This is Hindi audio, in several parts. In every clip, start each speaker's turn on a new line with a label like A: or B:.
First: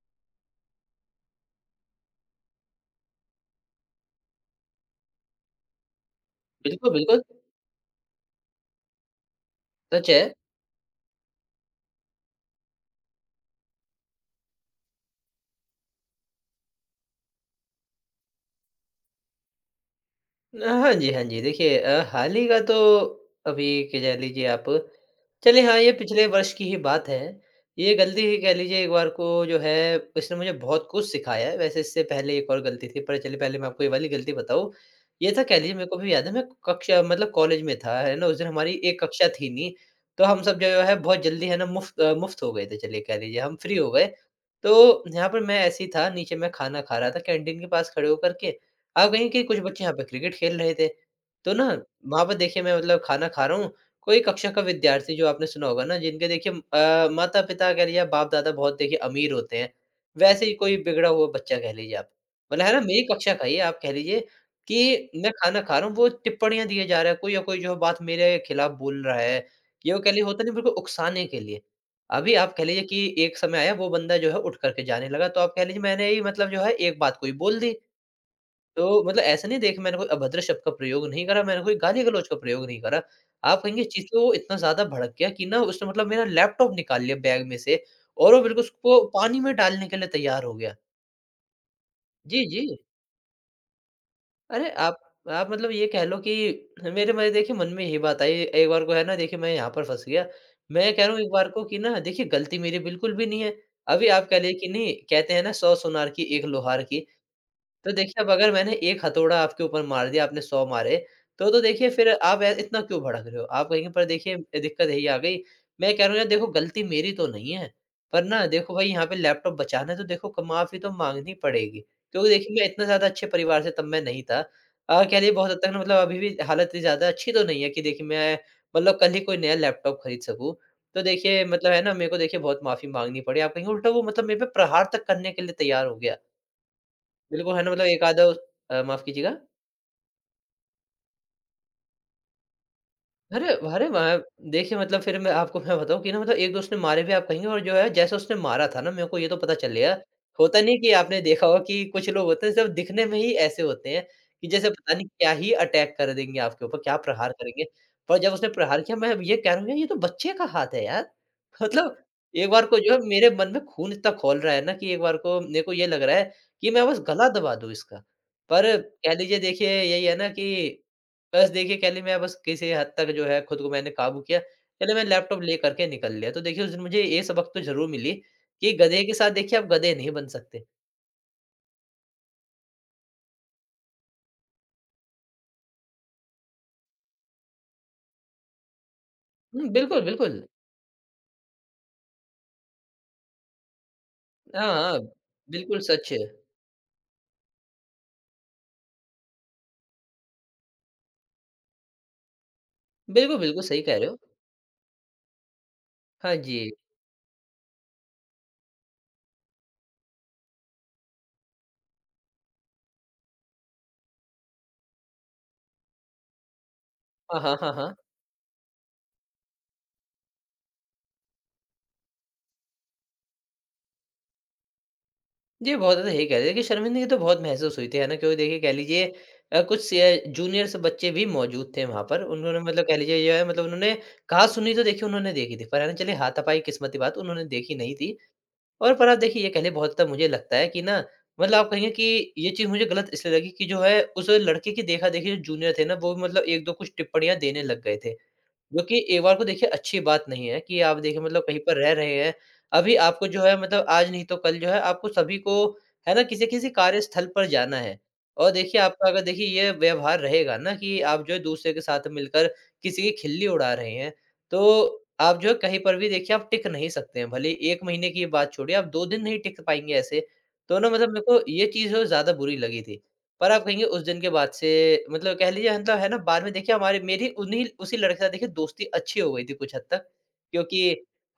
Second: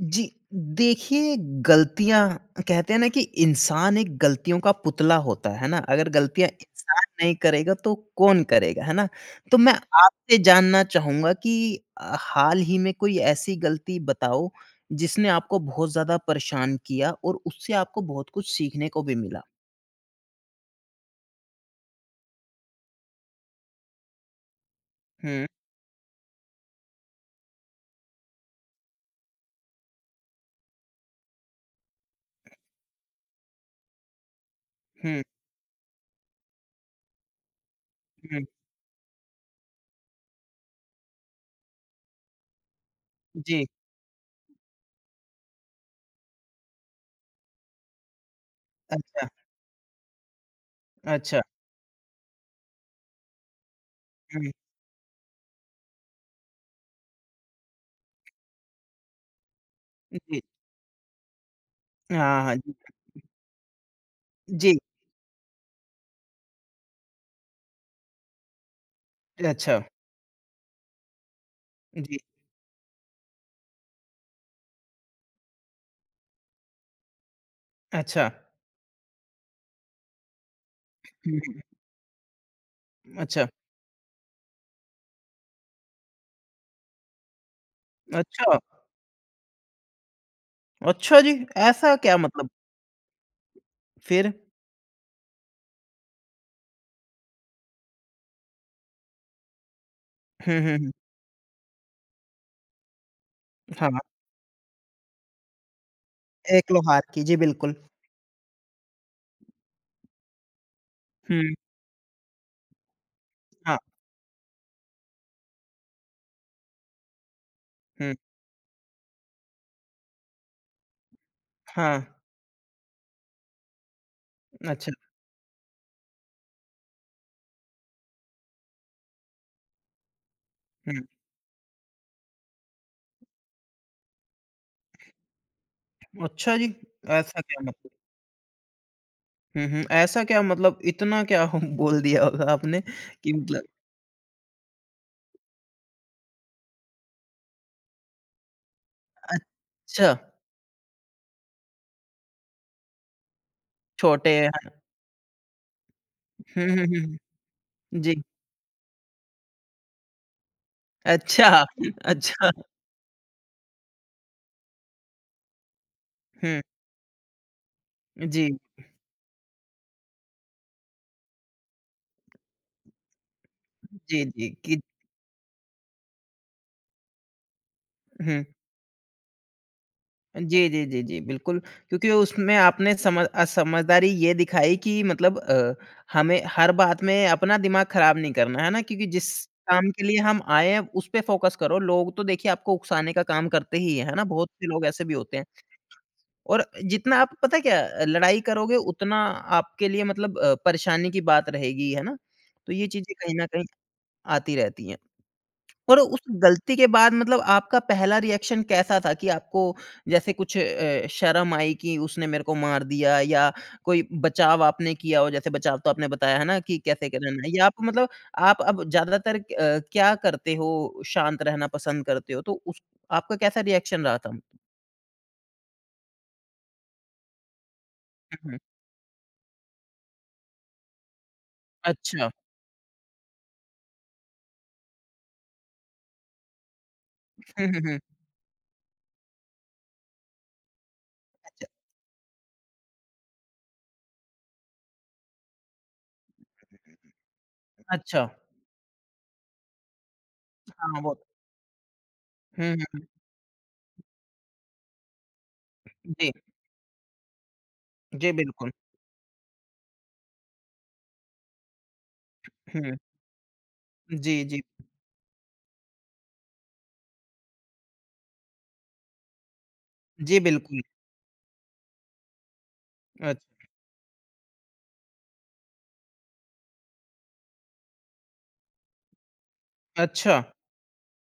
A: जी, देखिए गलतियाँ कहते हैं ना कि इंसान एक गलतियों का पुतला होता है ना? अगर गलतियाँ
B: बिल्कुल,
A: इंसान
B: बिल्कुल,
A: नहीं करेगा तो कौन करेगा, है ना? तो मैं
B: सच है।
A: आपसे जानना चाहूँगा कि हाल ही में कोई ऐसी गलती बताओ जिसने आपको बहुत ज़्यादा परेशान किया और उससे आपको बहुत कुछ सीखने को भी मिला?
B: हाँ जी, हाँ जी। देखिए हाल ही का तो अभी के कह जा लीजिए आप।
A: हुँ,
B: चलिए हाँ, ये पिछले वर्ष की ही बात है। ये गलती ही कह लीजिए, एक बार को जो है इसने मुझे बहुत कुछ सिखाया है। वैसे इससे पहले एक और गलती थी, पर चलिए पहले मैं आपको ये वाली गलती बताऊँ।
A: हुँ,
B: ये था कह लीजिए, मेरे को भी याद है मैं कक्षा मतलब कॉलेज में था, है ना? उस
A: हुँ।
B: दिन हमारी एक कक्षा थी नहीं, तो हम सब जो है बहुत जल्दी है ना मुफ्त हो गए थे। चलिए कह लीजिए, हम
A: जी,
B: फ्री हो गए। तो यहाँ पर मैं ऐसे ही था, नीचे मैं खाना खा रहा था कैंटीन के पास खड़े होकर के। अब
A: अच्छा,
B: कहीं के कुछ बच्चे यहाँ पे क्रिकेट खेल रहे थे,
A: अच्छा।
B: तो ना वहाँ पर देखिए मैं मतलब खाना खा रहा हूँ। कोई
A: हुँ,
B: कक्षा का विद्यार्थी, जो आपने सुना होगा ना, जिनके देखिए माता-पिता कह लीजिए या बाप-दादा बहुत देखिए अमीर होते हैं,
A: जी।
B: वैसे ही कोई बिगड़ा हुआ बच्चा कह लीजिए आप।
A: हाँ, हाँ।
B: मतलब है
A: जी,
B: ना मेरी कक्षा का ही आप कह लीजिए
A: जी,
B: कि मैं खाना खा रहा हूँ, वो टिप्पणियाँ दिए जा रहा है, कोई या कोई जो बात मेरे खिलाफ बोल रहा है।
A: अच्छा।
B: ये वो कह लीजिए होता नहीं, बिल्कुल उकसाने के लिए।
A: जी,
B: अभी आप कह लीजिए कि एक समय आया वो बंदा जो है उठ कर के जाने लगा, तो आप कह लीजिए मैंने ही मतलब जो है एक बात कोई बोल दी।
A: अच्छा।
B: तो मतलब ऐसा नहीं, देखिए मैंने कोई अभद्र शब्द का प्रयोग नहीं
A: हुँ,
B: करा,
A: हुँ।
B: मैंने कोई गाली-गलौज का प्रयोग नहीं करा।
A: अच्छा,
B: आप कहेंगे इस चीज़ पे वो इतना ज़्यादा भड़क गया कि ना उसने मतलब मेरा लैपटॉप निकाल लिया बैग में से, और वो
A: अच्छा।
B: बिल्कुल उसको पानी में डालने के लिए तैयार हो गया।
A: अच्छा जी! ऐसा क्या
B: जी,
A: मतलब?
B: जी।
A: फिर?
B: अरे आप मतलब ये कह लो कि मेरे मैं देखिए मन में यही बात आई, एक बार को है ना देखिए मैं यहाँ पर फँस गया।
A: हुँ, हुँ, हुँ।
B: मैं कह रहा हूँ एक बार को कि ना देखिए गलती मेरी बिल्कुल भी नहीं है।
A: हाँ।
B: अभी आप कह लिए कि नहीं, कहते हैं ना 100 सोनार की एक
A: एक
B: लोहार की।
A: लोहार की, जी बिल्कुल।
B: तो देखिए अब अगर मैंने 1 हथौड़ा आपके ऊपर मार दिया, आपने 100 मारे, तो
A: हुँ,
B: तो देखिए फिर आप ए इतना क्यों भड़क रहे हो? आप
A: हाँ,
B: कहेंगे पर देखिए ए दिक्कत यही आ गई, मैं कह रहा हूँ यार देखो गलती मेरी तो नहीं है,
A: हुँ,
B: पर ना देखो भाई यहाँ पे लैपटॉप बचाना है तो देखो क माफ़ी तो माँगनी पड़ेगी।
A: हाँ।
B: क्योंकि देखिए मैं इतना ज़्यादा अच्छे परिवार से तब मैं नहीं था।
A: अच्छा,
B: कह लिए बहुत हद तक ना, मतलब अभी भी हालत इतनी ज़्यादा अच्छी तो नहीं है कि देखिए मैं मतलब कल ही कोई नया लैपटॉप खरीद सकूँ।
A: हुँ।
B: तो देखिए मतलब है ना मेरे को देखिए बहुत माफ़ी माँगनी पड़ी। आप कहेंगे उल्टा वो मतलब मेरे पे प्रहार तक करने के लिए तैयार हो गया।
A: अच्छा जी! ऐसा
B: बिल्कुल,
A: क्या
B: है ना मतलब
A: मतलब?
B: एक आधा, माफ़ कीजिएगा।
A: हुँ, हुँ। ऐसा क्या मतलब इतना क्या बोल दिया होगा आपने कि
B: अरे!
A: मतलब
B: अरे! मैं देखिए मतलब फिर मैं आपको मैं बताऊँ कि ना, मतलब एक-दो उसने मारे भी। आप कहेंगे, और जो है जैसे उसने मारा था ना, मेरे को ये तो पता चल गया।
A: अच्छा,
B: होता नहीं कि आपने देखा होगा कि कुछ लोग होते हैं सिर्फ़ दिखने में ही ऐसे होते हैं,
A: छोटे
B: कि जैसे
A: हैं।
B: पता नहीं क्या ही अटैक कर देंगे
A: हुँ,
B: आपके ऊपर,
A: हुँ,
B: क्या प्रहार
A: हुँ।
B: करेंगे। पर
A: जी।
B: जब उसने प्रहार किया, मैं ये कह रहा हूँ यार, ये तो बच्चे का हाथ है यार।
A: अच्छा,
B: मतलब
A: अच्छा।
B: एक बार को जो है मेरे मन में खून इतना खौल रहा है ना कि एक बार को मेरे को ये लग रहा है
A: हुँ।
B: कि मैं बस गला दबा दूँ इसका।
A: जी,
B: पर कह लीजिए, देखिए यही है ना कि बस देखिए कह लें, मैं बस किसी हद तक जो है खुद को मैंने काबू
A: जी,
B: किया।
A: जी। कि
B: कह लें मैं लैपटॉप ले कर के निकल लिया। तो देखिए उस दिन मुझे ये सबक तो ज़रूर मिली
A: हुँ।
B: कि गधे के साथ देखिए आप गधे नहीं बन सकते।
A: जी, जी, जी, जी, बिल्कुल, क्योंकि उसमें आपने समझ समझदारी ये दिखाई कि मतलब हमें हर बात में अपना दिमाग खराब नहीं करना, है ना? क्योंकि जिस
B: हुँ,
A: काम
B: बिल्कुल,
A: के लिए हम
B: बिल्कुल।
A: आए हैं, उस पे फ़ोकस करो। लोग तो देखिए आपको उकसाने का काम करते ही हैं, है ना? बहुत से
B: हाँ,
A: लोग
B: हाँ।
A: ऐसे भी होते हैं
B: बिल्कुल सच है।
A: और जितना आप पता है क्या लड़ाई करोगे, उतना आपके लिए मतलब परेशानी की बात रहेगी, है ना? तो ये चीज़ें कहीं
B: बिल्कुल,
A: न
B: बिल्कुल
A: कहीं
B: सही कह रहे हो।
A: आती रहती हैं। और उस
B: हाँ जी।
A: गलती के बाद मतलब आपका पहला रिएक्शन कैसा था कि आपको जैसे कुछ शर्म आई कि उसने मेरे को मार दिया या कोई बचाव आपने किया हो जैसे बचाव तो आपने बताया है ना कि कैसे करना
B: हाँ,
A: है
B: हाँ,
A: या
B: हाँ,
A: आप
B: हाँ।
A: मतलब आप अब ज़्यादातर क्या करते हो शांत रहना पसंद करते हो तो उस आपका कैसा रिएक्शन रहा था?
B: जी, बहुत ज़्यादा यही कह रहे थे कि शर्मिंदगी तो बहुत महसूस हुई थी, है ना? क्योंकि
A: हुँ, हुँ।
B: देखिए कह लीजिए, कुछ जूनियर से जूनियर्स बच्चे भी मौजूद थे वहाँ पर।
A: अच्छा।
B: उन्होंने मतलब कह लीजिए जो है, मतलब उन्होंने कहा-सुनी तो देखिए उन्होंने देखी थी। पर है ना चलिए, हाथापाई किस्मत की बात उन्होंने
A: हुँ,
B: देखी
A: हुँ,
B: नहीं
A: हुँ।
B: थी। और पर आप देखिए ये कहने बहुत तब मुझे लगता है कि ना, मतलब
A: अच्छा,
B: आप कहेंगे कि ये चीज़ मुझे गलत इसलिए लगी कि जो है उस लड़के की देखा-देखी, जो जूनियर थे ना, वो मतलब 1-2 कुछ टिप्पणियाँ देने लग गए थे।
A: अच्छा।
B: जो कि एक बार को देखिए अच्छी बात नहीं है कि आप
A: हाँ, वो
B: देखिए मतलब कहीं पर रह रहे हैं।
A: हुँ, हुँ,
B: अभी
A: हुँ।
B: आपको जो है, मतलब आज नहीं तो कल, जो है आपको सभी को है ना
A: जी,
B: किसी-किसी कार्यस्थल पर जाना है।
A: जी
B: और
A: बिल्कुल।
B: देखिए आपका अगर देखिए ये व्यवहार रहेगा ना कि आप जो है दूसरे के साथ मिलकर
A: हुँ।
B: किसी की खिल्ली उड़ा रहे हैं,
A: जी, जी।
B: तो आप जो है कहीं पर भी देखिए आप टिक नहीं सकते हैं। भले ही 1 महीने की बात छोड़िए, आप 2 दिन नहीं टिक पाएँगे ऐसे।
A: जी
B: तो
A: बिल्कुल।
B: ना, मतलब मेरे को ये चीज़ जो है ज़्यादा बुरी लगी थी।
A: अच
B: पर आप कहेंगे उस दिन के बाद से, मतलब कह लीजिए मतलब है ना, बाद में देखिए हमारे मेरी उन्हीं उसी लड़के के साथ देखिए दोस्ती अच्छी हो गई थी कुछ हद तक।
A: अच्छा।
B: क्योंकि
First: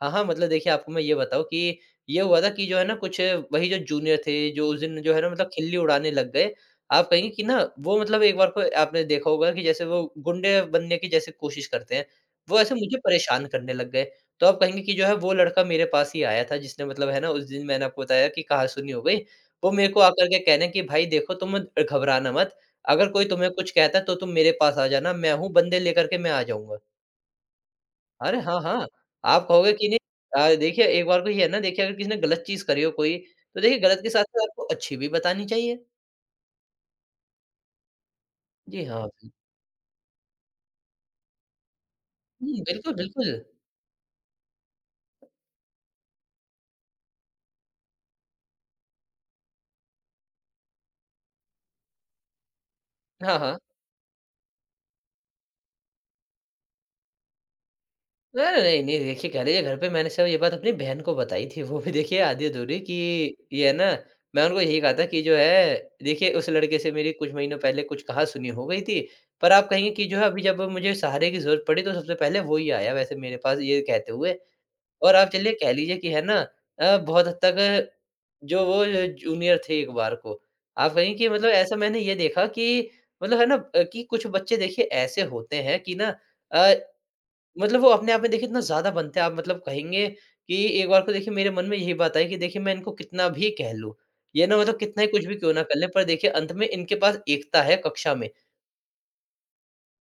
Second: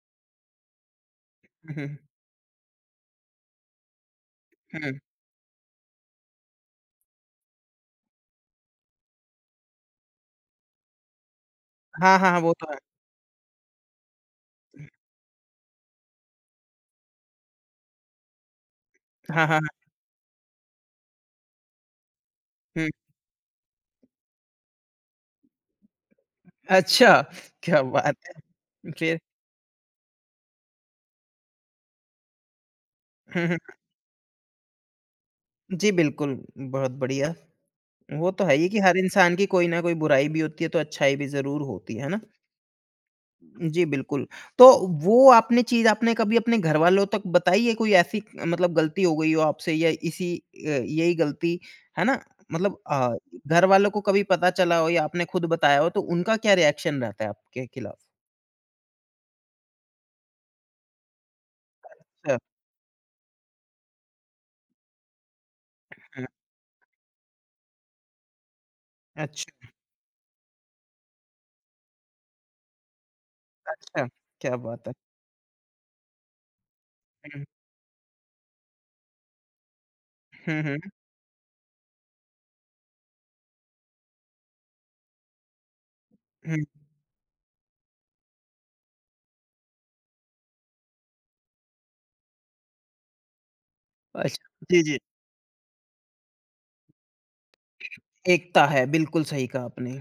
B: हाँ, हाँ, मतलब देखिए आपको मैं ये बताऊँ
A: हुँ,
B: कि
A: हुँ,
B: ये हुआ था कि जो है ना, कुछ वही जो जूनियर थे, जो उस
A: हुँ।
B: दिन जो है ना, मतलब खिल्ली उड़ाने लग गए। आप कहेंगे कि ना, वो मतलब एक बार को आपने देखा होगा कि जैसे वो गुंडे बनने की जैसे कोशिश करते हैं,
A: हाँ, हाँ, हाँ, वो
B: वो
A: तो
B: ऐसे
A: है।
B: मुझे परेशान करने लग गए। तो आप कहेंगे कि जो है वो लड़का मेरे पास ही आया था, जिसने मतलब है ना उस दिन मैंने आपको बताया कि कहा-सुनी हो गई।
A: हाँ, हाँ,
B: वो
A: हाँ।
B: मेरे को आकर के कहने कि भाई देखो तुम घबराना मत,
A: हुँ,
B: अगर कोई तुम्हें कुछ कहता है तो तुम मेरे पास आ जाना, मैं हूँ बंदे लेकर के मैं आ जाऊँगा।
A: अच्छा, क्या बात
B: अरे!
A: है!
B: हाँ, हाँ।
A: फिर?
B: आप कहोगे कि नहीं देखिए, एक बार को ये है ना देखिए अगर किसी ने गलत चीज़ करी हो कोई,
A: हुँ, हुँ।
B: तो देखिए गलत के साथ-साथ आपको अच्छी भी बतानी चाहिए।
A: जी, बिल्कुल, बहुत बढ़िया। वो तो है ही कि
B: जी
A: हर
B: हाँ।
A: इंसान की कोई ना कोई बुराई भी होती है, तो अच्छाई भी ज़रूर होती है ना?
B: हुँ, बिल्कुल, बिल्कुल।
A: जी, बिल्कुल। तो वो आपने चीज़ आपने कभी अपने घरवालों तक बताई है, कोई ऐसी मतलब गलती हो गई हो आपसे या इसी यही गलती, है ना? मतलब
B: हाँ, हाँ।
A: घरवालों को कभी पता चला हो या आपने खुद बताया हो, तो उनका क्या रिएक्शन रहता है आपके खिलाफ?
B: अरे! नहीं, नहीं, देखिए कह रही है घर पे, मैंने सब ये बात अपनी बहन को बताई थी, वो भी देखिए
A: अच्छा,
B: आधी-अधूरी कि ये है ना, मैं उनको यही कहा था कि जो है,
A: हुँ,
B: देखिए उस लड़के से मेरी कुछ महीनों पहले कुछ कहा-सुनी हो गई थी। पर
A: अच्छा,
B: आप कहेंगे कि जो है अभी जब मुझे सहारे की ज़रूरत पड़ी, तो सबसे पहले वो ही आया वैसे मेरे पास ये
A: अच्छा,
B: कहते हुए।
A: क्या बात है!
B: और आप चलिए कह लीजिए कि है ना, बहुत हद
A: हुँ,
B: तक जो वो जूनियर थे एक बार को।
A: हुँ, हुँ,
B: आप कहेंगे कि मतलब ऐसा मैंने ये देखा कि मतलब है ना, कि कुछ बच्चे देखिए ऐसे होते हैं कि ना,
A: हुँ।
B: अ मतलब वो अपने आप में देखिए इतना ज़्यादा बनते हैं, आप मतलब कहेंगे कि एक बार को देखिए मेरे मन में यही बात आई कि देखिए मैं इनको कितना भी कह लूँ,
A: अच्छा,
B: ये ना, मतलब
A: जी, जी।
B: कितना ही कुछ भी क्यों ना कर लें, पर देखिए अंत में इनके पास एकता है कक्षा में।
A: एकता है, बिल्कुल सही कहा आपने।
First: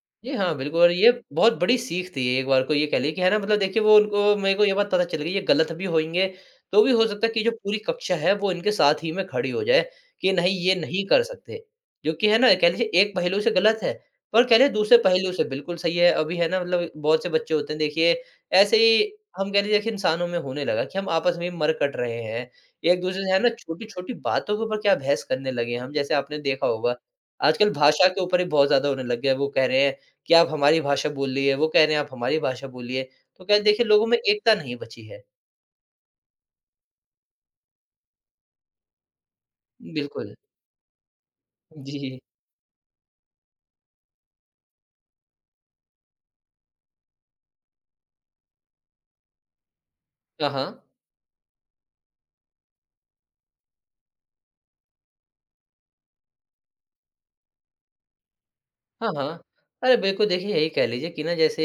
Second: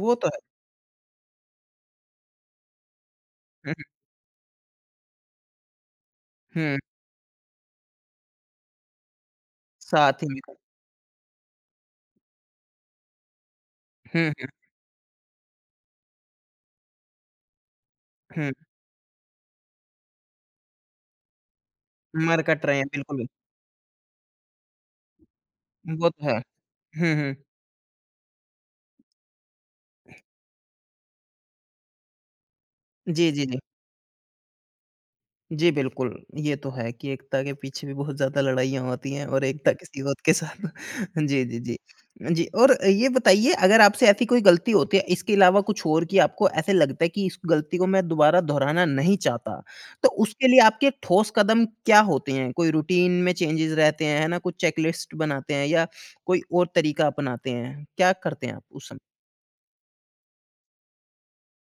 A: वो तो
B: जी,
A: है।
B: हाँ, बिल्कुल। और ये बहुत बड़ी सीख थी, एक बार को ये कह लिए कि है ना, मतलब
A: हुँ,
B: देखिए वो, उनको मेरे को ये बात पता चल गई ये गलत भी होंगे,
A: हुँ, हुँ,
B: तो भी हो सकता है कि जो पूरी कक्षा है वो इनके साथ ही में खड़ी हो जाए,
A: साथ ही
B: कि
A: मिलकर
B: नहीं, ये नहीं कर सकते। जो कि है ना कह लीजिए एक पहलू से गलत है,
A: हुँ,
B: पर
A: हुँ,
B: कह लें दूसरे पहलू से बिल्कुल सही है। अभी है ना मतलब बहुत से बच्चे होते हैं देखिए
A: हुँ,
B: ऐसे ही, हम कह लीजिए कि इंसानों में होने लगा कि हम आपस में मर कट रहे हैं।
A: मरकट रहे हैं,
B: एक-दूसरे
A: बिल्कुल,
B: से है ना छोटी-छोटी बातों के ऊपर क्या बहस करने लगे हैं हम,
A: वो
B: जैसे
A: तो है।
B: आपने देखा होगा
A: हुँ, हुँ।
B: आजकल भाषा के ऊपर ही बहुत ज़्यादा होने लग गया है। वो कह रहे हैं कि आप हमारी भाषा बोलिए, वो कह रहे हैं आप हमारी भाषा बोलिए।
A: जी,
B: तो
A: जी,
B: क्या
A: जी।
B: है, देखिए लोगों में एकता नहीं बची है।
A: जी, बिल्कुल। ये तो है कि एकता के पीछे भी बहुत ज़्यादा लड़ाइयाँ होती हैं और एकता किसी और के
B: बिल्कुल।
A: साथ जी, जी, जी।
B: जी।
A: जी, और ये बताइए अगर आपसे ऐसी कोई गलती होती है, इसके अलावा कुछ और कि आपको ऐसे लगता है कि इस गलती को मैं दोबारा दोहराना नहीं चाहता, तो उसके
B: हाँ,
A: लिए
B: हाँ।
A: आपके ठोस कदम क्या होते हैं? कोई रूटीन में चेंजेज़ रहते हैं, है ना? कुछ चेकलिस्ट बनाते हैं या कोई और तरीका अपनाते हैं? क्या करते हैं आप उस समय?
B: हाँ, हाँ। अरे बिल्कुल, देखिए यही कह लीजिए कि ना, जैसे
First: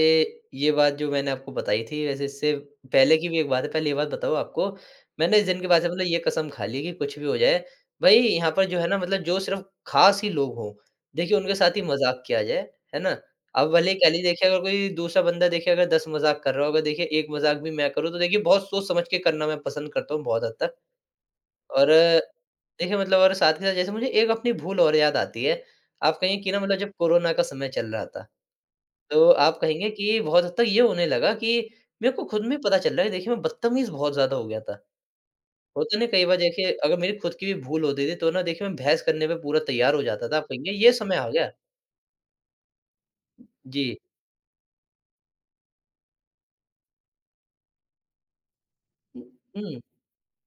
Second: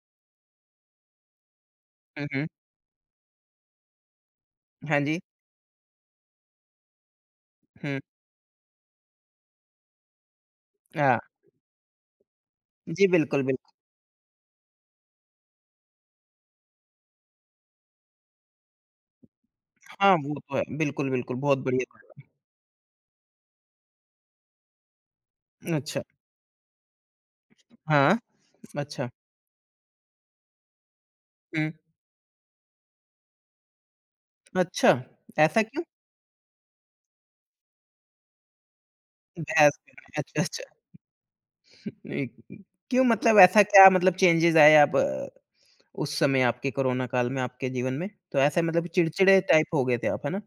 B: ये बात जो मैंने आपको बताई थी,
A: हुँ,
B: वैसे
A: हुँ।
B: इससे पहले की भी एक बात है। पहले ये बात बताओ आपको।
A: हाँ जी।
B: मैंने इस दिन के बाद से मतलब ये कसम खा ली कि कुछ भी हो जाए
A: हुँ।
B: भई, यहाँ पर जो है ना, मतलब जो सिर्फ़ ख़ास ही लोग हों,
A: हाँ।
B: देखिए उनके साथ ही मज़ाक किया जाए, है
A: जी,
B: ना?
A: बिल्कुल, बिल्कुल।
B: अब भले ही कह लीजिए देखिए अगर कोई दूसरा बंदा देखिए अगर 10 मज़ाक कर रहा होगा देखिए 1 मज़ाक भी मैं करूँ तो देखिए बहुत सोच समझ के करना मैं पसंद
A: हाँ,
B: करता हूँ
A: वो
B: बहुत हद
A: तो है।
B: तक।
A: बिल्कुल, बिल्कुल। बहुत
B: और
A: बढ़िया। बात।
B: देखिए मतलब और साथ के साथ जैसे मुझे एक अपनी भूल और याद आती है।
A: अच्छा।
B: आप कहेंगे कि ना मतलब जब कोरोना का समय चल रहा
A: हाँ,
B: था,
A: अच्छा।
B: तो आप कहेंगे कि बहुत हद तक ये होने लगा कि
A: हुँ,
B: मेरे को खुद में पता चल रहा है। देखिए मैं बदतमीज़ बहुत ज़्यादा हो गया था।
A: अच्छा, ऐसा क्यों?
B: होता है ना कई बार, देखिए अगर मेरी खुद की भी भूल होती थी तो ना देखिए मैं बहस करने पे पूरा
A: भैंस में,
B: तैयार हो जाता था।
A: अच्छा,
B: आप
A: अच्छा।
B: कहेंगे ये समय आ गया।
A: नहीं, क्यों मतलब ऐसा क्या
B: जी।
A: मतलब चेंजेज़ आए आप उस समय आपके कोरोना काल में आपके जीवन में? तो ऐसे मतलब चिड़चिड़े टाइप
B: हुँ।
A: हो गए थे आप, है ना?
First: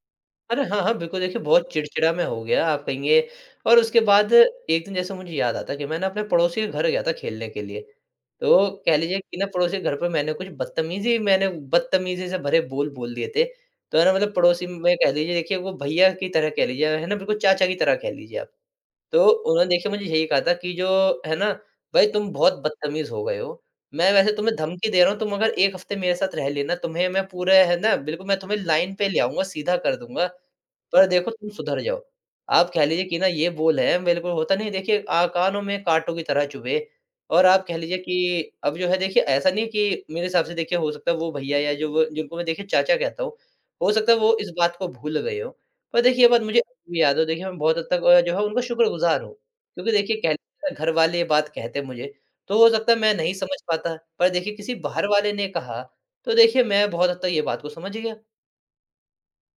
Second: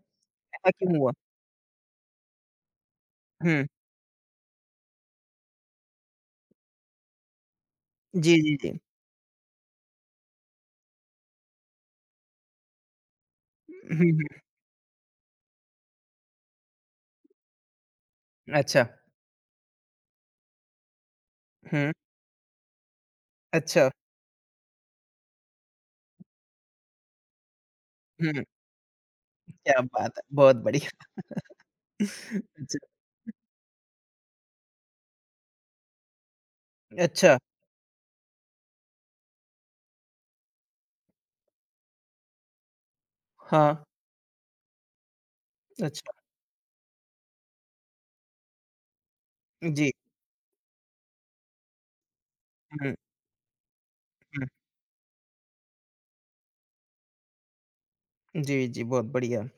B: अरे!
A: ऐसा
B: हाँ, हाँ,
A: क्यों हुआ?
B: बिल्कुल देखिए बहुत चिड़चिड़ा मैं हो गया, आप कहेंगे।
A: हुँ,
B: और उसके बाद एक दिन जैसे मुझे याद आता है कि मैं ना अपने पड़ोसी के घर गया था खेलने के लिए।
A: जी, जी,
B: तो
A: जी।
B: कह लीजिए कि ना पड़ोसी के घर पे मैंने बदतमीज़ी से भरे बोल बोल दिए थे। तो है
A: हुँ,
B: ना मतलब
A: हुँ,
B: पड़ोसी में कह लीजिए देखिए वो भैया की तरह कह लीजिए, है ना, बिल्कुल चाचा की तरह कह लीजिए आप।
A: अच्छा।
B: तो उन्होंने देखिए मुझे यही कहा था कि जो है ना,
A: हुँ,
B: भाई तुम बहुत बदतमीज़ हो गए हो।
A: अच्छा।
B: मैं वैसे तुम्हें धमकी दे रहा हूँ, तुम अगर 1 हफ्ते मेरे साथ रह लेना, तुम्हें मैं पूरे, है ना, बिल्कुल मैं
A: हुँ,
B: तुम्हें लाइन पे ले आऊँगा, सीधा
A: क्या
B: कर
A: बात है,
B: दूँगा।
A: बहुत बढ़िया।
B: पर देखो तुम सुधर जाओ। आप
A: अच्छा,
B: कह लीजिए कि ना ये बोल है बिल्कुल होता नहीं है, देखिए कानों में काँटों की तरह चुभे।
A: अच्छा,
B: और आप कह लीजिए कि अब जो है देखिए ऐसा नहीं है कि मेरे हिसाब से, देखिए हो सकता है वो भैया या जो वो जिनको मैं देखिए चाचा कहता हूँ,
A: हाँ,
B: हो सकता है वो इस बात को भूल गए हों। पर
A: अच्छा,
B: देखिए ये बात मुझे अब भी याद है। देखिए मैं बहुत हद तक जो है उनका शुक्रगुज़ार हूँ।
A: जी।
B: क्योंकि देखिए कह लीजिए घर वाले ये बात कहते मुझे, तो हो सकता
A: हुँ,
B: है मैं नहीं समझ पाता। पर
A: हुँ,
B: देखिए किसी बाहर वाले ने कहा, तो देखिए मैं बहुत हद तक ये बात को समझ गया।
A: जी, जी, बहुत बढ़िया,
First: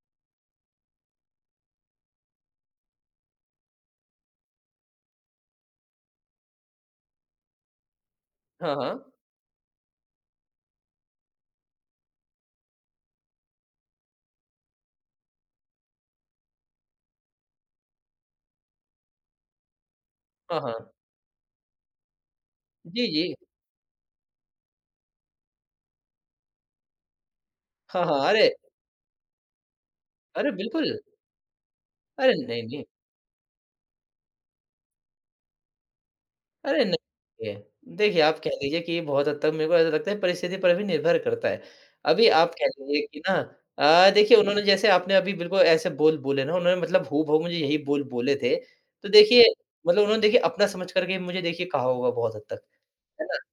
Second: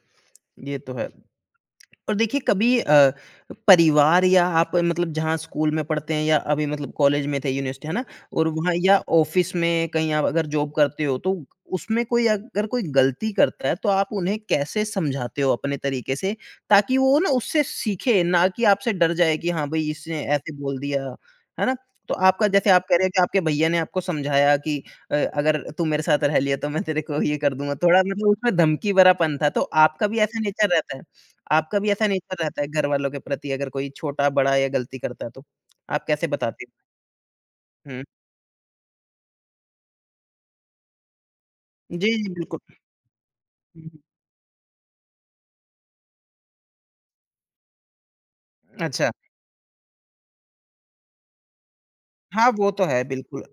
A: ये तो है। और देखिए कभी परिवार या आप मतलब जहाँ स्कूल में पढ़ते हैं या अभी मतलब कॉलेज में थे यूनिवर्सिटी है ना? और वहाँ
B: हाँ,
A: या
B: हाँ।
A: ऑफ़िस में कहीं आप अगर जॉब करते हो तो उसमें कोई अगर कोई गलती करता है तो आप उन्हें कैसे समझाते हो अपने तरीके से ताकि वो ना उससे सीखे ना कि आपसे डर जाए कि हाँ भाई इसने ऐसे
B: हाँ,
A: बोल
B: हाँ।
A: दिया, है ना? तो आपका जैसे आप कह रहे
B: जी,
A: हो कि
B: जी।
A: आपके भैया ने आपको समझाया कि अगर तू मेरे साथ रह लिया तो मैं तेरे को ये कर दूँगा। थोड़ा
B: हाँ,
A: मतलब
B: हाँ। अरे!
A: उसमें धमकी भरापन था, तो आपका भी ऐसा
B: अरे
A: नेचर रहता
B: बिल्कुल।
A: है? आपका भी ऐसा
B: अरे
A: नेचर रहता
B: नहीं,
A: है
B: नहीं।
A: घरवालों के प्रति अगर कोई छोटा, बड़ा या गलती करता है तो? आप कैसे बताते
B: अरे
A: हो?
B: नहीं, देखिए
A: हुँ।
B: देखिए आप कह लीजिए कि बहुत हद तक मेरे को ऐसा लगता है, परिस्थिति पर भी निर्भर करता है।
A: जी,
B: अभी
A: जी,
B: आप कह
A: बिल्कुल।
B: लीजिए कि ना
A: हुँ, हुँ।
B: देखिए उन्होंने, जैसे आपने अभी बिल्कुल ऐसे बोल बोले ना, उन्होंने मतलब हूबहू मुझे यही बोल बोले थे। तो
A: अच्छा।
B: देखिए मतलब उन्होंने देखिए अपना समझ कर के मुझे देखिए कहा होगा बहुत हद
A: हाँ,
B: तक,
A: वो तो है
B: है ना?
A: बिल्कुल।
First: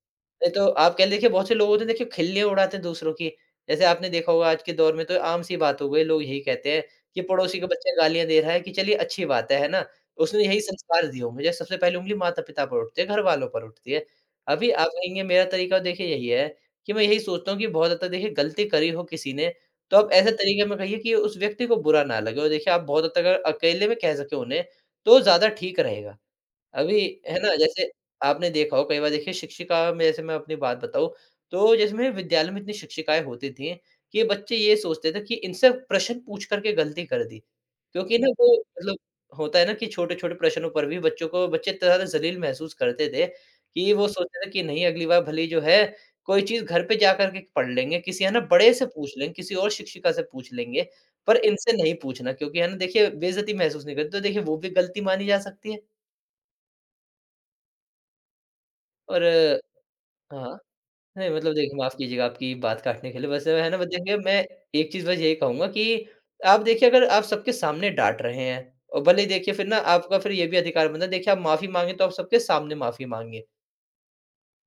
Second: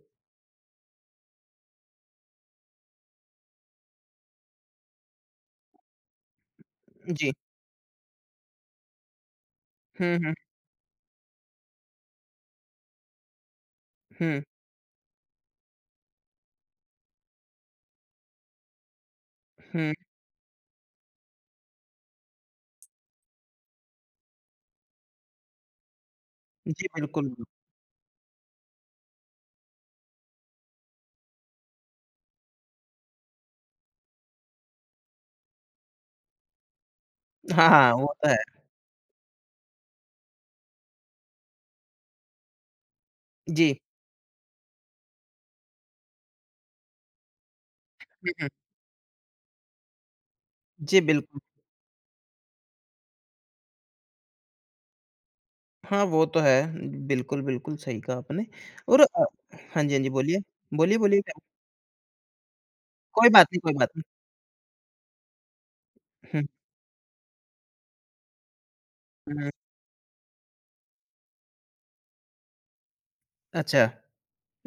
B: नहीं तो आप कह, देखिए बहुत से लोग होते हैं, देखिए खिल्ली उड़ाते हैं दूसरों की। जैसे आपने देखा होगा आज के दौर में तो आम-सी बात हो गई, लोग यही कहते हैं कि
A: जी।
B: पड़ोसी का बच्चा गालियाँ दे रहा है कि चलिए अच्छी बात है ना?
A: हुँ, हुँ,
B: उसने यही संस्कार दिए होंगे। जैसे सबसे पहली उंगली माता-पिता पर उठती है, घरवालों पर उठती है।
A: हुँ,
B: अभी आप कहेंगे मेरा तरीका देखिए यही है कि मैं यही सोचता हूँ कि बहुत हद तक देखिए गलती करी हो किसी ने
A: हुँ।
B: तो आप ऐसे तरीके में कहिए कि उस व्यक्ति को बुरा ना लगे, और देखिए आप बहुत हद तक अगर अकेले में कह सके उन्हें तो ज़्यादा ठीक रहेगा।
A: जी,
B: अभी
A: बिल्कुल।
B: है ना, जैसे आपने देखा हो कई बार, देखिए शिक्षिका में जैसे मैं अपनी बात बताऊँ, तो जैसे मेरे विद्यालय में इतनी शिक्षिकाएँ होती थीं कि बच्चे ये सोचते थे कि इनसे प्रश्न पूछ कर के गलती कर दी।
A: हाँ, हाँ, वो
B: क्योंकि ना
A: तो है।
B: वो मतलब, होता है ना कि छोटे-छोटे प्रश्नों पर भी बच्चों को, बच्चे इतना ज़्यादा ज़लील महसूस करते थे,
A: जी।
B: कि वो सोचते थे कि नहीं, अगली बार भले ही जो है, कोई चीज़ घर पे जा कर के पढ़ लेंगे, किसी
A: हुँ,
B: है ना
A: हुँ।
B: बड़े से पूछ लेंगे, किसी और शिक्षिका से पूछ लेंगे,
A: जी,
B: पर
A: बिल्कुल।
B: इनसे नहीं पूछना क्योंकि है ना देखिए बेइज़्ज़ती महसूस नहीं करते, तो देखिए वो भी गलती मानी जा सकती है।
A: हाँ, वो तो है। बिल्कुल, बिल्कुल सही कहा आपने और
B: और
A: हाँ जी, हाँ जी, बोलिए।
B: हाँ, हाँ।
A: बोलिए, बोलिए
B: नहीं
A: क्या
B: मतलब देखिए माफ़ कीजिएगा आपकी बात काटने के
A: कोई
B: लिए,
A: बात
B: बस
A: नहीं,
B: है
A: कोई
B: ना, बस
A: बात नहीं।
B: देखिए मैं एक चीज़ बस यही कहूँगा कि
A: हुँ,
B: आप देखिए अगर आप सबके सामने डाँट रहे हैं, और भले ही
A: हुँ।
B: देखिए फिर ना आपका फिर ये भी अधिकार बनता है, देखिए आप माफ़ी माँगे तो आप सबके सामने माफ़ी माँगिए।
A: अच्छा।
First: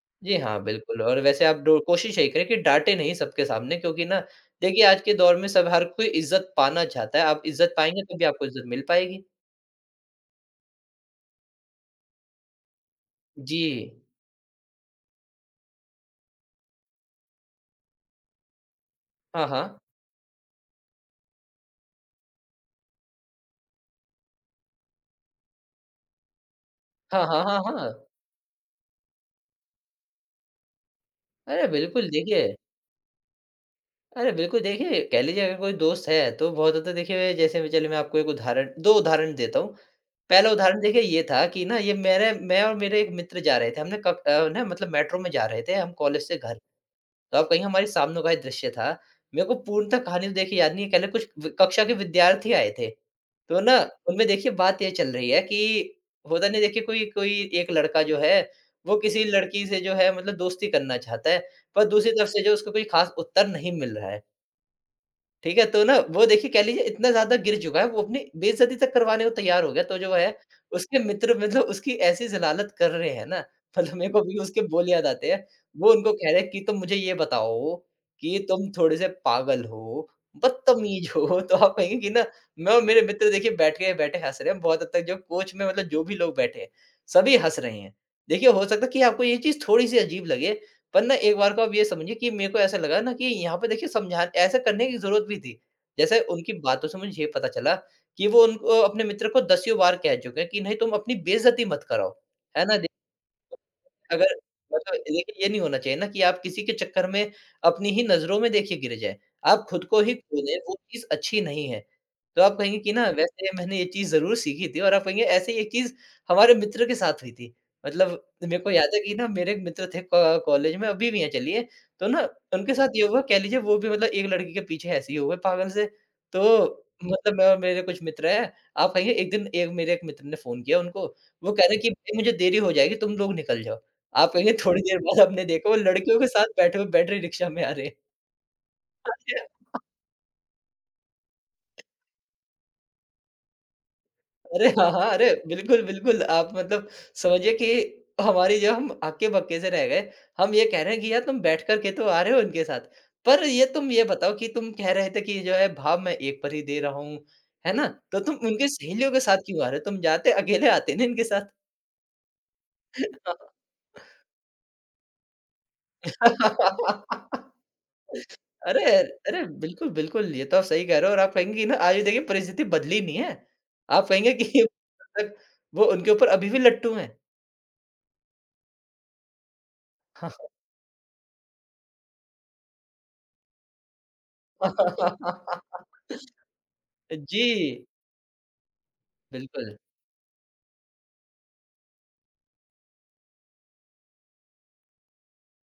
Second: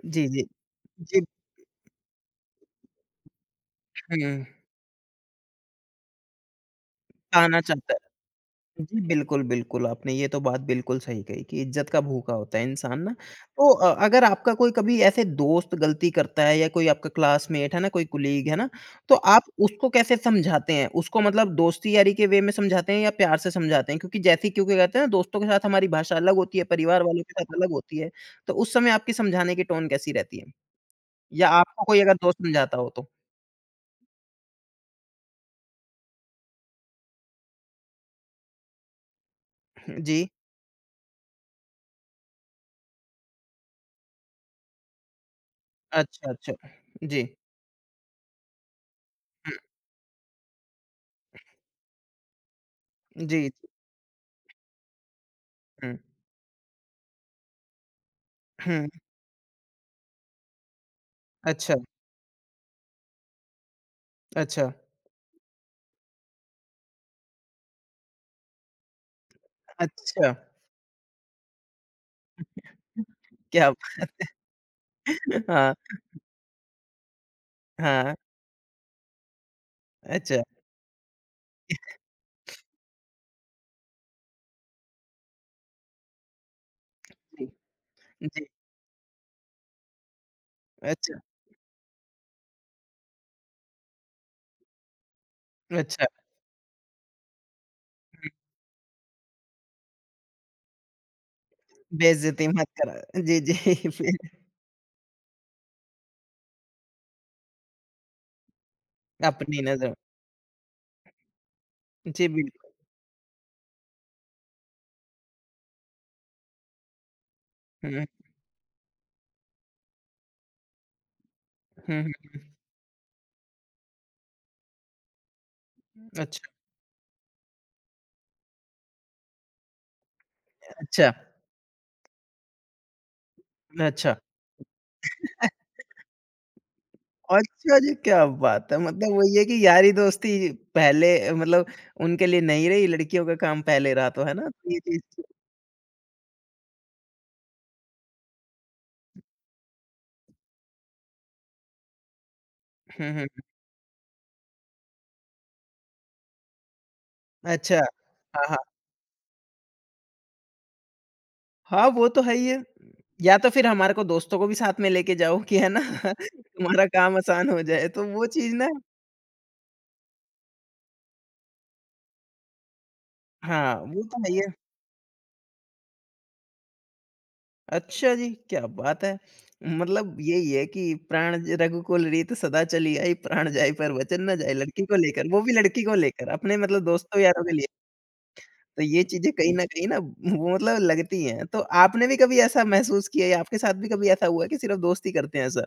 A: जी,
B: जी
A: जी।
B: हाँ, बिल्कुल। और
A: जी,
B: वैसे आप डो कोशिश यही करें कि डाँटे नहीं सबके सामने, क्योंकि ना
A: हुँ।
B: देखिए आज के दौर में सब, हर कोई इज़्ज़त पाना चाहता है, आप
A: कहना
B: इज़्ज़त
A: चाहता
B: पाएँगे तभी आपको इज़्ज़त मिल
A: जी,
B: पाएगी।
A: बिल्कुल, बिल्कुल, आपने ये तो बात बिल्कुल सही कही कि इज़्ज़त का भूखा होता है इंसान ना।
B: जी।
A: तो अगर आपका कोई कभी ऐसे दोस्त गलती करता है या कोई आपका क्लासमेट है ना, कोई कोलीग है ना, तो आप
B: हाँ, हाँ।
A: उसको कैसे समझाते हैं? उसको मतलब दोस्ती-यारी के वे में समझाते हैं या प्यार से समझाते हैं? क्योंकि कहते हैं ना दोस्तों के साथ हमारी भाषा अलग होती है, परिवार वालों
B: हाँ,
A: के
B: हाँ,
A: साथ
B: हाँ,
A: अलग
B: हाँ।
A: होती है। तो उस समय आपकी समझाने की टोन कैसी रहती है? या
B: अरे
A: आपको कोई
B: बिल्कुल
A: अगर दोस्त
B: देखिए,
A: समझाता हो तो?
B: अरे बिल्कुल, देखिए कह लीजिए अगर कोई दोस्त है तो बहुत ज़्यादा, देखिए जैसे मैं, चलिए मैं आपको एक उदाहरण, 2 उदाहरण देता हूँ।
A: जी।
B: पहला उदाहरण देखिए ये था कि ना, ये मेरे, मैं और मेरे एक मित्र जा रहे थे। हमने कब ना मतलब मेट्रो में जा रहे थे हम कॉलेज
A: अच्छा,
B: से
A: अच्छा।
B: घर।
A: जी।
B: तो आप कहिए हमारे सामने का ही दृश्य था। मेरे
A: हुँ,
B: को पूर्णतः कहानी तो देखिए याद नहीं है, कह लें कुछ व कक्षा के विद्यार्थी आए थे।
A: जी,
B: तो ना उनमें देखिए बात ये चल रही है
A: हुँ,
B: कि होता नहीं देखिए, कोई कोई एक लड़का जो है
A: हुँ।
B: वो किसी लड़की से, जो है मतलब दोस्ती करना चाहता है।
A: अच्छा,
B: पर दूसरी तरफ से जो, उसको कोई ख़ास उत्तर नहीं मिल रहा है।
A: अच्छा।
B: ठीक है, तो ना वो, देखिए कह लीजिए इतना ज़्यादा गिर चुका है, वो अपनी बेइज़्ज़ती तक करवाने को तैयार हो गया, तो जो
A: अच्छा,
B: है उसके मित्र, मतलब उसकी ऐसी ज़लालत कर रहे हैं ना,
A: क्या
B: मतलब मेरे को अभी उसके बोल याद आते हैं।
A: हाँ,
B: वो उनको कह रहे हैं कि तुम मुझे ये बताओ
A: हाँ,
B: कि तुम थोड़े-से पागल हो,
A: अच्छा।
B: बदतमीज़ हो, तो आप कहेंगे कि ना, मैं और मेरे मित्र देखिए बैठ के बैठे हँस रहे हैं, बहुत हद तक जो कोच में मतलब जो भी लोग बैठे हैं, सभी
A: जी।
B: हँस रहे हैं।
A: जी,
B: देखिए हो सकता है कि आपको ये चीज़ थोड़ी-सी अजीब लगे, पर ना
A: अच्छा,
B: एक बार को आप ये समझिए कि मेरे को ऐसा लगा ना कि यहाँ पे देखिए, समझा, ऐसा करने की ज़रूरत भी थी।
A: अच्छा।
B: जैसे उनकी बातों से मुझे ये पता चला कि
A: हुँ,
B: वो उनको, अपने मित्र को दसियों बार कह चुके हैं कि नहीं, तुम अपनी बेइज़्ज़ती मत कराओ।
A: बेइज़्ज़ती
B: है
A: मत
B: ना?
A: करा जी, जी, फिर
B: अगर, मतलब देखिए ये नहीं होना चाहिए ना कि आप किसी के चक्कर में अपनी ही नज़रों में देखिए गिर जाएँ।
A: अपनी
B: आप खुद
A: नज़र
B: को ही खो दें, वो चीज़ अच्छी नहीं है।
A: जी,
B: तो
A: बिल्कुल।
B: आप कहेंगे कि ना वैसे मैंने ये चीज़ ज़रूर सीखी थी, और आप कहेंगे ऐसे ही एक चीज़ हमारे मित्र के साथ हुई थी।
A: हुँ,
B: मतलब मेरे को याद है कि ना मेरे एक मित्र थे, क कॉलेज में अभी भी हैं चलिए।
A: हुँ,
B: तो
A: हुँ।
B: ना उनके साथ ये हुआ, कह लीजिए वो भी मतलब एक लड़की के पीछे ऐसे ही हो गए पागल से।
A: अच्छा,
B: तो मतलब मैं और मेरे कुछ मित्र हैं, आप कहेंगे एक दिन एक मेरे एक मित्र ने फ़ोन किया उनको,
A: अच्छा,
B: वो कह रहे हैं कि भाई मुझे देरी हो जाएगी, तुम लोग निकल जाओ।
A: अच्छा।
B: आप कहेंगे थोड़ी देर बाद आपने देखा वो लड़कियों के साथ बैठे हुए बैटरी रिक्शा में आ
A: अच्छा
B: रहे हैं।
A: जी, क्या बात है! मतलब वही
B: अरे!
A: है कि यारी-दोस्ती पहले मतलब उनके लिए नहीं रही, लड़कियों का काम पहले रहा तो, है ना?
B: अरे
A: तो ये
B: हाँ, हाँ,
A: चीज़
B: अरे! बिल्कुल, बिल्कुल। आप मतलब समझिए कि हमारी जो, हम हक्के-बक्के से रह गए। हम ये कह रहे हैं कि यार तुम बैठ कर के तो आ रहे हो इनके साथ।
A: हुँ, हुँ।
B: पर ये, तुम ये बताओ कि तुम कह रहे थे कि जो है भाव मैं एक पर ही दे रहा हूँ, है
A: अच्छा।
B: ना? तो तुम
A: हाँ, हाँ।
B: उनके सहेलियों के साथ क्यों आ रहे हो? तुम जाते अकेले, आते ना इनके
A: हाँ, वो तो है ही है। या
B: साथ।
A: तो फिर हमारे को दोस्तों को भी साथ में लेके जाओ कि है ना तुम्हारा काम आसान हो जाए, तो वो चीज़ ना
B: अरे! अरे! बिल्कुल, बिल्कुल, ये तो आप सही कह रहे हो, और आप कहेंगे कि ना आज भी देखिए परिस्थिति बदली नहीं है।
A: हाँ, वो
B: आप
A: तो है
B: कहेंगे
A: ही
B: कि
A: है।
B: ये तक, वो उनके ऊपर अभी भी लट्टू हैं।
A: अच्छा जी, क्या बात है! मतलब यही है कि प्राण ज रघुकुल रीत सदा चली आई, प्राण जाए पर वचन ना जाए, लड़की को लेकर, वो भी लड़की को लेकर, अपने मतलब दोस्तों यारों
B: जी,
A: के लिए। तो ये चीज़ें कहीं न
B: बिल्कुल।
A: कहीं ना वो मतलब लगती हैं। तो आपने भी कभी ऐसा महसूस किया या आपके साथ भी कभी ऐसा हुआ है कि सिर्फ़ दोस्त ही करते हैं ऐसा?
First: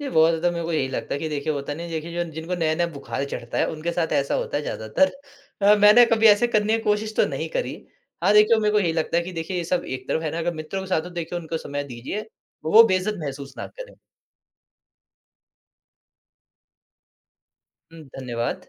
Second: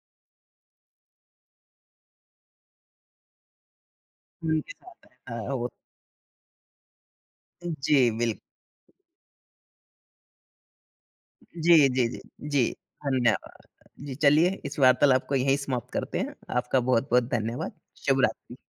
B: ये बहुत ज़्यादा मेरे को यही लगता है कि देखिए होता नहीं है देखिए, जो जिनको नया-नया बुखार चढ़ता है उनके साथ ऐसा होता है
A: उनके साथ
B: ज़्यादातर।
A: है, हाँ, वो
B: मैंने कभी ऐसे करने की कोशिश तो नहीं करी।
A: जी,
B: हाँ,
A: बिल्कुल।
B: देखिए मेरे को यही लगता है कि देखिए ये सब एक तरफ है ना, अगर मित्रों के साथ हो देखिए उनको समय
A: जी, जी, जी,
B: दीजिए,
A: जी,
B: वो बेइज़्ज़त महसूस
A: धन्यवाद।
B: ना करें।
A: जी, चलिए इस वार्तालाप को यहीं समाप्त करते हैं। आपका बहुत-बहुत धन्यवाद।
B: हुँ,
A: शुभ रात्रि।
B: धन्यवाद।